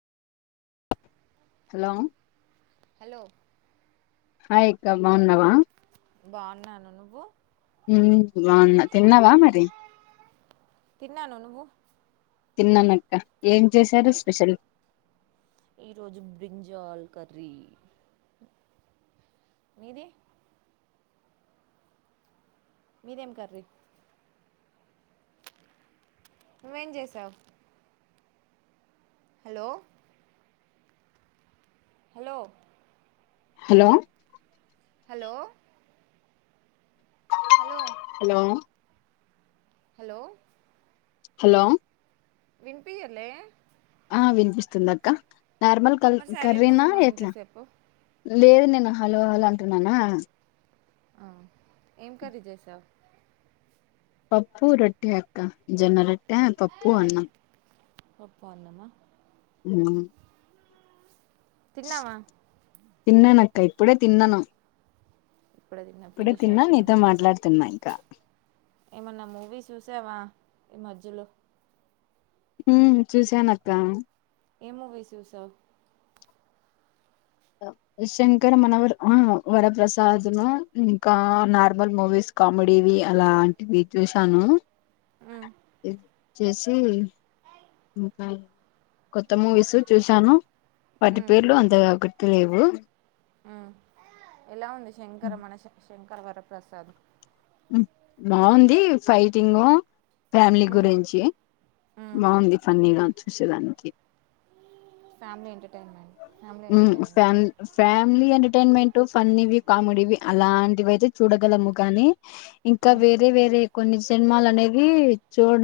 hello hello hi ఆక్క బాగున్నావా బాగున్నాను నువ్వు హు బాగున్నా తిన్నావా మరి తిన్నాను నువ్వు తిన్నాను అక్క ఏం చేశారు స్పెషల్ ఈ రోజు బ్రింజాల్ కర్రీ మీది మీదేం కర్రీ నువ్వేం చేసావ్ hello hello hello hello hello hello hello hello వినిపియలే ఆ వినిపిస్తుందిక్క నార్మల్ కల్ మరి సైలెంట్గా కర్రీనా ఉన్నావు ఎట్ల ఇంతసేపు లేదు నేను హలో హలో అంటున్నానా ఆ ఏం కర్రీ చేసావ్ పప్పు రొట్టె అక్క జోన్న రొట్టే పప్పు అన్నం పప్పు అన్నమా ఊ తిన్నావా తిన్నాను అక్క ఇప్పుడే తిన్నాను ఇప్పుడే తిన్నా ఇప్పుడే ఫినిష్ తిన్నా అయిపోయింది నీతో మాట్లాడుతున్నా ఇంకా ఏమన్నా మూవీ చూసావా ఈ మధ్యలో ఊ చూసాను అక్క ఏ మూవీ చూసావ్ శంకర్ మనోహర వరప్రసాద్ ను ఇంకా నార్మల్ మూవీస్ కామెడీవి అలాంటివి చూశాను ఉమ్మ్ జెస్సి ఇంకా కొత్త మూవీస్ చూశాను వాటి ఉమ్ పేర్లు అంతగా గుర్తు లేవు ఆ ఎలా ఉంది శంకర మనశ శంకర వరప్ర్రసాద్ బావుంది ఫైటింగు ఫ్యామిలీ ఉమ్ గురించి ఉమ్ బావుంది ఫన్నీగా చూసేదానికి ఫ్యామిలీ ఎంటర్టైన్మెంట్ ఫ్యామిలీ మ్మ్ ఫ్యా ఎంటర్టైన్మెంట్ ఫ్యామీలీ ఎంటర్టైన్మెంట్ ఫన్నీవి కామెడీవి అలాంటివి అయితే చూడగలము కానీ ఇంకా ఉమ్ వేరే వేరే కొన్ని సినిమాలు అనేవి చూడ